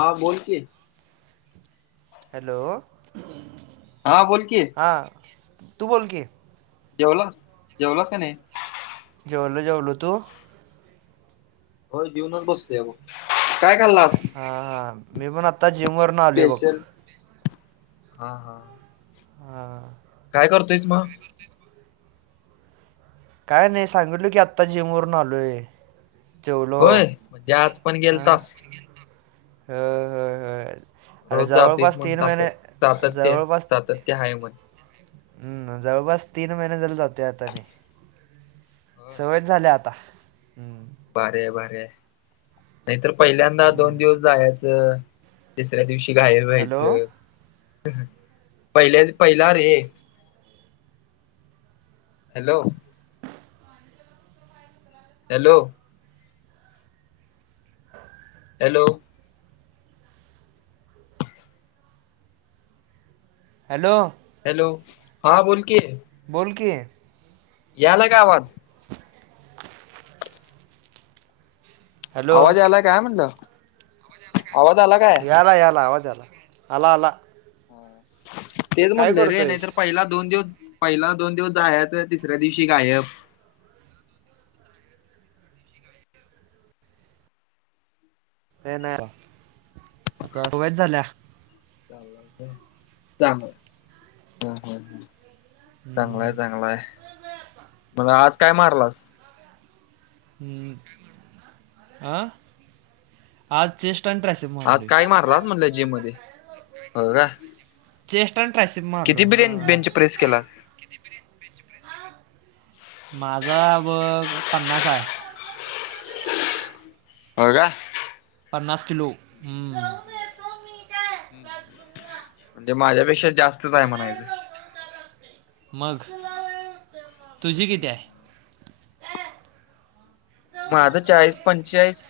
हां बोल की हॅलो हा बोल की हां तू बोल की जेवला जेवलाच का नाही? जेवलो जेवलो तू? हो जेवूनच बसतोय ब काय खाल्लास? हा हा मी पण आता जिम वरन आलो बघ. स्पेशल? हा हा हा काय करतोयस मग? काय नाही सांगितलो की आत्ता जिमवरून आलोय. होय म्हणजे आज पण गेलतास. ह होय होय अरे रोज जातोयस जवळपास तीन महिने जवळपास ततेत आहे म्हण. हम् जवळपास तीन महिने झाले जातोय आता मी. सवयच झाल्या आता हम्म‌. भारीय भारीय नाहीतर पहिल्यांदा दोन दिवस जायच. तिसऱ्या दिवशी गायब हॅलो व्हायचं पहिल्या पहिला रे hello hello hello hello hello हा बोलकी बोल की यालाका आवाज हॅलो आवाज यालयका काय म्हणलं आवाज अलाग काय? याला याला आवाजला अला अला. हा तेच म्हणलं रे करतोयस नाहीतर पहिला दोन दिवस पहिला दोन दिवस जायच तिसऱ्या दिवशी गायब हे नाय यार, चल चल सवयच झाल्या चाल [unintelligible] चांगलाय चांगलाय मग आज काय मारलास? अं, आ आज चेस्ट पंधराशे म आज काय मारलास म्हटलं जिम मध्ये, हो काय चेस्ट अन ट्रायसीप मारलो हा बिर्याणी बेंच प्रेस केला माझा बघ पन्नास हाय. होय का? पन्नास किलो, हं हं अन ते माझ्यापेक्षा जास्तच आहे म्हणायचं मग तुझी किती हाय? माझं चाळीस पंचेचाळीस.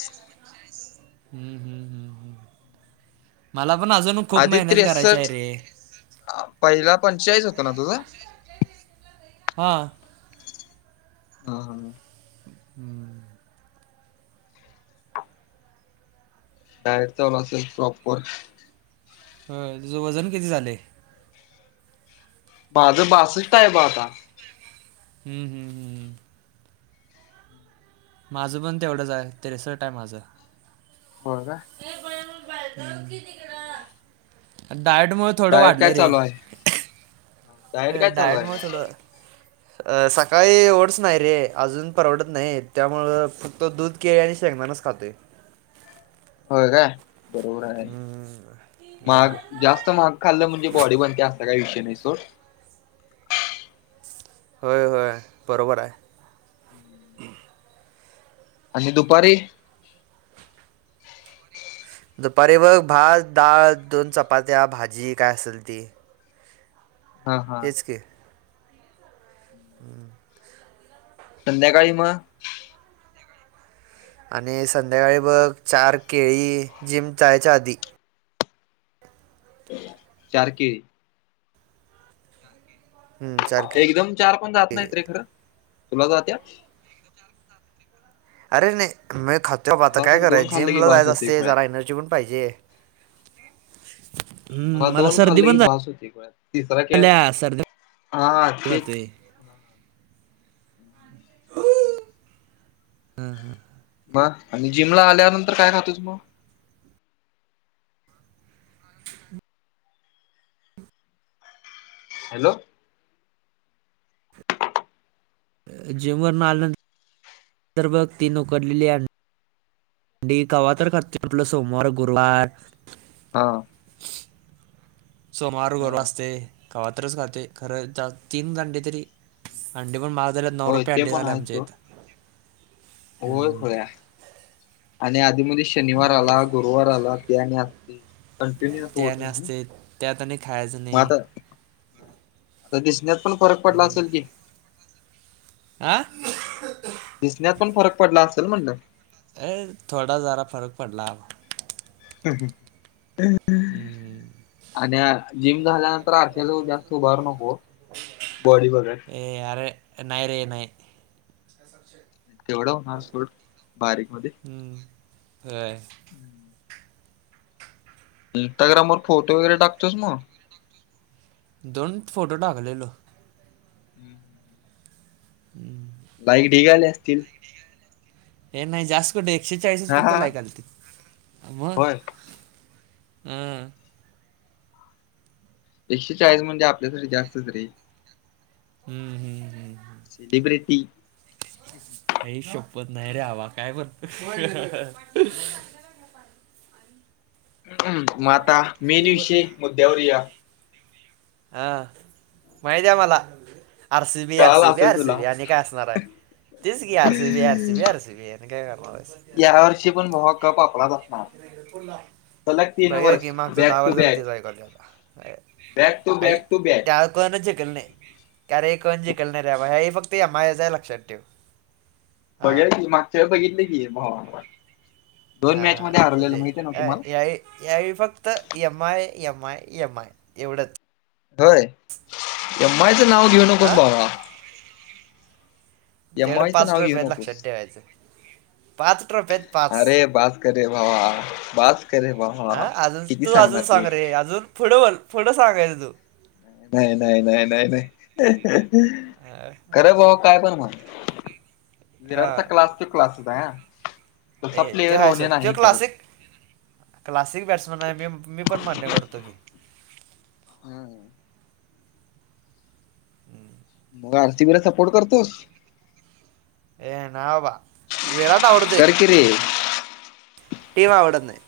हम्म हम्म हम्म हम्म, मला पण अजून खूप आधी मेहनत करायची आहे त्रेसष्ट रे. पहिला पंचेचाळीस होत ना तुझं? हा हा हा हा. हम्म डायट चालू असल प्रॉपर. व्हय तुझं वजन किती झालंय? माझं बासष्ट आहे ब आता. हं हं हं माझं पण तेवढंच हाय त्रेसट हाय माझं. होय काय? हम्म डायट मुळ थोडं डायट काय वाढलय रे. चालू आहे हे काय चालू डायट आहे मूळ थोड मग अ सकाळी एवढंच नाही रे अजून परवडत नाही त्यामुळं फक्त दूध केळी आणि शेंगदानच खातोय. होय काय, बरोबर आहे, महाग जास्त महाग खाल्लं म्हणजे बॉडी बनत्या असा काही विषय नाही सोड. होय होय बरोबर हाय. आणि दुपारी? दुपारी बघ भात, डाळ, दोन चपात्या, भाजी काय असल ते. हा हा हम्म संध्याकाळी म? आणि संध्याकाळी बघ चार केळी जिम जायच्या आधी. चार केळी हम्म चाल एकदम चार पण जात नाहीत रे खरं, तुला जात्यात? अरे नाही, मी खातोय बाबा आता मला काय तर दोन करायच खाल्ले जिम की ला जायच बास होते असतय खुळ्या जरा एनर्जी पण पाहिजे. हम्म मला सर्दी पण झा त्रास होतोय गोळ्यात, तिसरा खेळ ल्या सर्दी हा हा तेच [unintelligible] [unintelligible] हा हा, मग आणि जिमला आल्यानंतर काय खातोस मग हॅलो, जिमवरनं आल्यानंत बघ तीन उकडलेली अंडी डी कवातर खा [unintelligible] सोमवार, गुरवार हा, सोमवार, हा गुरवार असते. कवातरीच खातोय. खरं तीन घंटे तरी अंडी पण महाग झाल्यात. नऊ होय रुपये ते अंडी पण झाले आहेच आमच्या सोड इथं. होय हम्म. होया आणि अधीमधी शनिवार हम्म, आला, गुरुवार आला, ते आणि आ कंटिन्यू होत. त्या हातानी खायच नाही. त दिसण्यात पण फरक पडला असेल की, आं, दिसण्यात पण फरक पडला असल म्हणलं. ये थोडा जरा फरक पडला. ह ह हं, हम्म. हा आणि हा जिम झाल्यानंतर आत्याजवळ जास्त उभारू नको. बॉडी बिल्डर ए अरे नाही रे नाही. तेवढं हासून बारीक मध्ये [unintelligible] अय इंस्टाग्रामवर फोटो वगैरे टाकतोस मग दोन फोटो टाकलेलो. हम्म, हम्म, लाइक ढिग आले असतील. हे नाही जास्त कुठे एकशे चाळीसच हा फक्त हा लायक आलती. मग होय हम्, एकशे चाळीस म्हणजे आपल्यासाठी जास्तच रे. हम्म हम्, सेलिब्रिटी आई शपथ नाही रे अवा काय पण म् माता मेन विषय मुद्द्यावर या. हा माहिती आहे मला. आर सी बी, आर कळाला सी बी, असेल आर सी तुला बी आणि काय असणार आहे. तेच कि, R C B, R C B, R C B आणि काय करणार आहेस. या वर्षी पण भावा का पापडा भा फोन लाव. भैया वर्ष गीमागचं बॅक दावर टू जरा बॅक तिला एकल ठेव. बॅक टू आई बॅक टू बॅक त्या कोनाचल कल नाही. कारे कोण जिंकल नारे भाई फक्त या माझ्याच आहे लक्षात ठेव. हा बघेल की, मागच्या वेळ बघितली की, भावा दोन मॅच मध्ये हरलेलो माहित आहे न तुम्हाला? या वेळी फक्त M I, M I, M I एवढंच. होय. एम आय चं नाव घेऊ नकोस हा बाबा. एम तेवढं आय चं पाच नाव ट्रॉफी घेऊ आहेत नकोस. लक्षात ठेवायचं पाच ट्रॉफी आहेत पाच अरे बास् [unintelligible] हा अजून तू अजून सांग रे अजून पुढं बोल पुढं सांगायाच तू नाही नाही नाही नाही नाही, हा, खरं भाऊ काय पण म्हण विराट चा हा क्लास तो क्लास होता हा, तसा ए ते प्लेअर आहे होणे सोड तो नाही परत क्लासिक क्लासिक बॅट्समन आहे मी, मी पण मान्य करतो की. हम् हम मग आर सी बी ला सपोर्ट करतोस? ए ना बाबा विराट आवडतोय कर की रे ते आवड नाही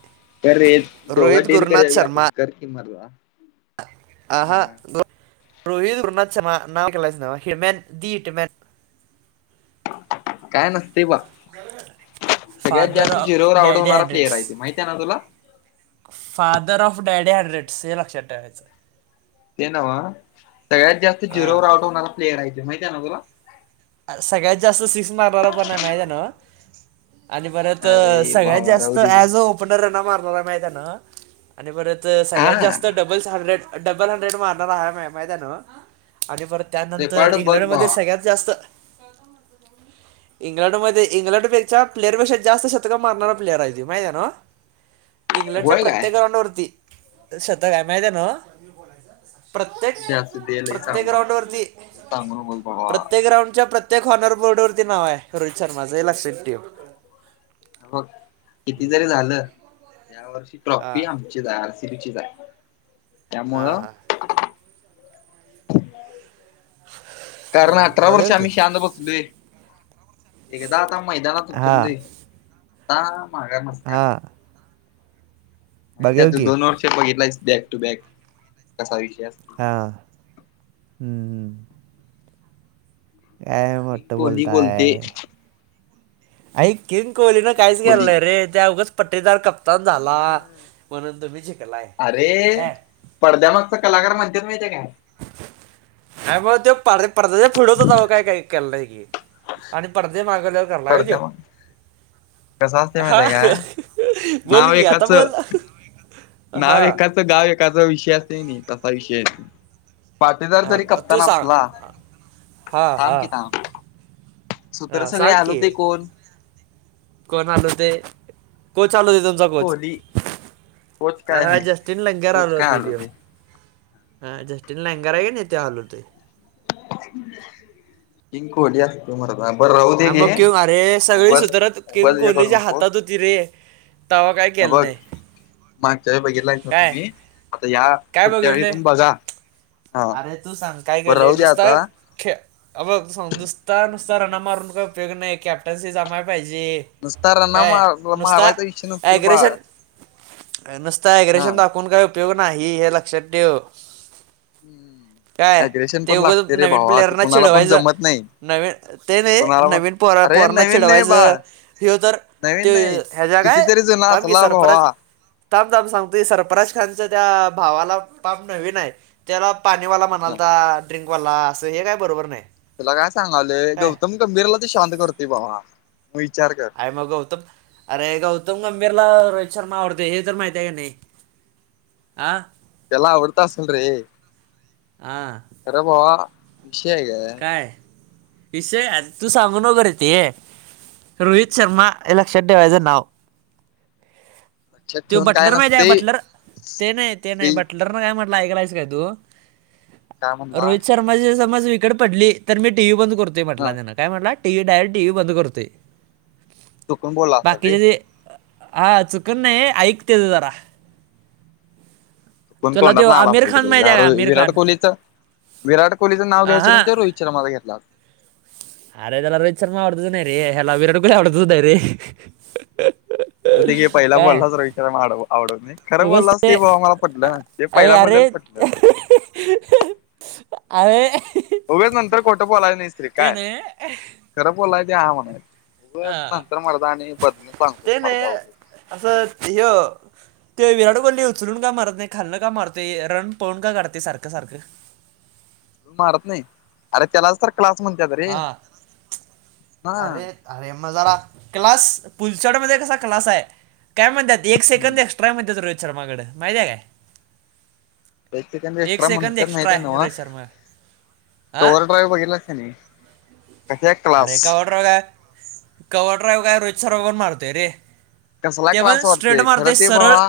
तर ते दोघात रोहित डील गुरुनाथ करूया की आपण शर्मा कर कि मर्दा आ हा रोहित शर्मा नाव केलाय ना वा हि मॅन द हिटमॅन काय नसते बा सगळ्यात फादर जास्त ऑफ झिरोवर आऊट डॅडी होणारा प्लेयर हंड्रेड्स आहे तो माहित आहे ना तुला? फादर ऑफ डॅडी हंड्रेडस हे लक्षात ठेवायचं. ते नव्ह सगळ्यात जास्त हा झिरोवर आउट होणारा प्लेयर आहेय त्यो माहिती आहे ना तुला? सगळ्यात जास्त सिक्स मारणारा पण नाही माहिती आहे न व? आणि परत अरे सगळ्यात भावा राहू जास्त दे की ऍज अ ओपनर रन मारणार माहीत आहे ना? आणि परत सगळ्यात हा जास्त डब डबल्स हंडेड डबल हंड्रेड मारणारा हाय माहितेय न व आणि परत त्यानंतर रेकॉर्ड बघ इंग्लंड मध्ये भावा सगळ्यात जास्त इंग्लंडमध्ये इंग्लंडपेक्षा प्लेयरपेक्षा जास्त शतक मारणारा प्लेअर आहे त्यो माहिती आहे ना व? इंग्लंडच्या होय प्रत्येक काय ग्राउंड वरती शतक आहे माहितेय ना व? प्रत्येक, असू दे लय प्रत्येक सांगू ग्राउंड नको वरती सांगू नकोस भावा प्रत्येक ग्राउंड च्या प्रत्येक हॉनर बोर्डवरती नाव आहे रोहित शर्माचं हे लक्षात ठेव. अ बघ किती जरी झालं या वर्षी हां ट्रॉफी आम्ही आर सी बी चीच आहे, हां त्यामुळं हां कारण हां अठरा वर्ष बघेल की आम्ही शांत बसलोय एकदा आता मैदानात उतरू हां दे आता माघार नसतेया हां माहितेय बघेव तु की दोन वर्ष बघितलायस बॅक टू बॅक कसा विषय असतो हा हम्म हम्म काय किंग मोठं कोहली बोलते बोलताय ऐक किंग कोहलीन किंग काहीच केलं कोहली नाहीय रे त्याला उगाच [unintelligible] कप त झाला अ म्हणून तुम्ही शिकलाय अरे काय पडद्यामागचा कलाकार म्हणत्यात माहिती आहे काय? अ मग ते पर पद्याच्या पुढच होता काय काय केल नाही की आणि पडद्याच्या मागे गेल्यावर करणार व्हय तो? पडद्यामाग कसा असते हा माहितीय का काय बोल नाव की आता एकाच बोल हा नाव एकाचं गाव एकाचा विषय असा नाही तसा विषय आहेेत तो पाटीदार जरी आणि तू कप्तान सांग असला हा थांब हा कि थांब सूत्र हा सगळे सांग हलवतंय की कोण? कोण हलवताय कोच चालवतो तुमचा किंग कोच कोहली कोच आ काय हा नाही जस्टिन लंगर कोच काय हलवतोय त्यो हलवते ह जस्टीन लंगर आहेे की नाही त्या हलवतोय [unintelligible] बरं राहू दे हा मग कि घे अरे सगळी उगाच सूत्र उगाच किंग हे करू कोहलीच्या नकोस हातात होती रे तवा काय हे केल बघ नही. मागच्या वेळेला बघितलं का तुम्ही आता या काय पुढच्या वेळी बघितले पण बघा, हां बरं राहू द्या आज. ख्य, अब ग समजूस्तर सरांना मारून काय उपयोग नाही कॅप्टनशी जमा पाहिजे. नुसतां रना काय मार-मारायचा विषय नसतोय बाळ. नुसतं हा एग्रेशन दाखवून काय उपयोग नाही, हे लक्षात ठेव. काय अग्रेशन ते पण उगाच लागतय रे नवीन भावा, ते प्लेअरना कुणाला पण चिडवायचं जमत नाही. नवीन ते नाही, कुणाला पण नवीन अरे पोर-पोरणा नवीन नाही चिडवायचं बाळ ह्यो जर नवीन त्यो नाही ह्य-ह्याज्या काय, कितीतरी जुना थांब की असला भावा सरप्राईज थांब थांब सांगतो सरप्राईज खालच्या त्या, भावाला पाम नवीन नवीन हाय. त्याला पाणीवाला हा म्हणालता, ड्रिंकवाला असं हे काय बरोबर नाही. तुला काय सांगालोय काय गौतम गंभीरला ते शांत करतोय भावा मग विचार कर. काय मग गौतम, अरे गौतम गंभीरला रोहित शर्मा आवडतोय हे तर माहितेय काय नाही. आ त्याला आवरत असलं रे. आं खरं भावा, विषय हाय काय. काय विषय ह्याज, तू सांगू नको रे ते, रोहित शर्मा हे लक्षात ठेवायचं नाव. लक्षात त्यो ठेवून बटलर माहितेय काय नसतय. बटलर, ते नाही, ते नाही री बटलर बटलर नं काय म्हंटलाय ऐकलायस काय तू, काय म्हणला रोहित श समजायचे ते समज विकेट पडली तर मी टीव्ही बंद करतोय ह म्हंटला त्यांन. काय म्हंटला, T V direct, T V बंद करतोय, चुकून बोलला असेल रे. बाकीचे जे हा चुकुन नाही, ऐक तेज जरा. कोण तुला तो तोंडातनं आला आमिर असलं रे खान माहिती तेच्या, आहे का आमिर विराट खान कोहलीचं विराट कोहलींच नाव हा घ्यायचं रोहित शर्माचा घेतल्यात. अरे त्याला रोहित शर्मा आवडतच नाही रे, ह्याला विराट कोहली आवडतच नाही रे जाऊदे घे, पहिला बॉल काय लाच रोहित शर्मा आउट होतोय, खरं बोललास ते भावा मला अ- पटलं अरे अरे हं. [unintelligible] अरे उगच नंतर खोटं बोलायचं नाहीस. रे ते काय नाय खरं बोलाय ते हा म्हणायचं, उगच नंतर मरदा आणि बदलून सांगतोय मर्दा वो असंच ह्यो ते विराट कोहली उचलून का मारत नाही खालनं का मारतय, रन पळून काढतय सारखं सारखं. मारत नाही, अरे त्यालाच तर क्लास म्हणत्यात रे. हा हा. अरे, अरे म जरा, क्लास पुलचड मध्ये कसा क्लास हाय काय म्हणत्यात एक सेकंद एक्स्ट्राय म्हणत्यात रोहित शर्माकड माहितेय काय. म एक सेकंद एक एक्स्ट्रा सेकंद म्हणत्यात एक्स्ट्रा माहितेय आहे नवं, रोहित शर्मा हा ओवर ड्राईव्ह बघितलाईस की नही. अरे कवा ड्रायव, कवा ड्रायव काय रोहित शर्मा पण मारतोय रे. कसला ते पण क्लास स्ट्रेट वाटतोय, खरं मारतोय ते सरळ भावा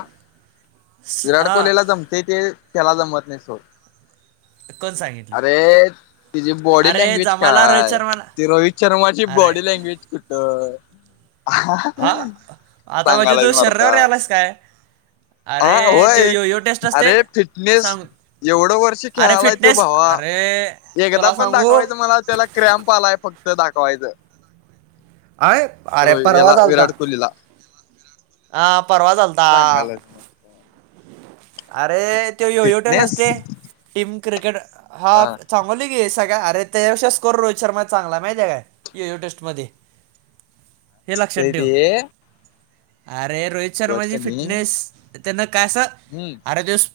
स- विराट हा कोहलीला जमतंय ते त्याला जमत नाही सोड, कोण सांगितलं अरे तिची बॉडी अरे लँग्वेज जमाला रोहित काय, शर्माला ती रोहित शर्माची अरे बॉडी लँग्वेज [unintelligible] हा, आता म्हणजे सांगालाच तू शरीरावर मरदा या लाईस काय? हा अरे ते होय, यो यो टेस्ट असते अरे फिटनेस सांग एवढं वर्ष अरे खेळालाय तो फिटनेस भावा, अरे एकदा तुला पण सांगू दाखवायचं मला त्याला क्रॅम्प आलाय फक्त दाखवायचं. आय अरे रोहि, परवा हेला चालता विराट कोहलीला. हा, परवाच आलता. सांगालाच [inaudible] अरे, तो यो-यो टेस्ट फिटनेस असतोय, टीम क्रिकेटर हा हाफ सांगलोय की, सगळ्या अरे तेच्या पेक्षा स्कोर रोहित शर्माचा चांगला हाय, माहिती हाय काय? यो -यो टेस्ट मध्ये. [inaudible] [unintelligible] अरे रोहित उगाच शर्माची कणी फिटनेस, त्यांन का असं हम्म. [unintelligible]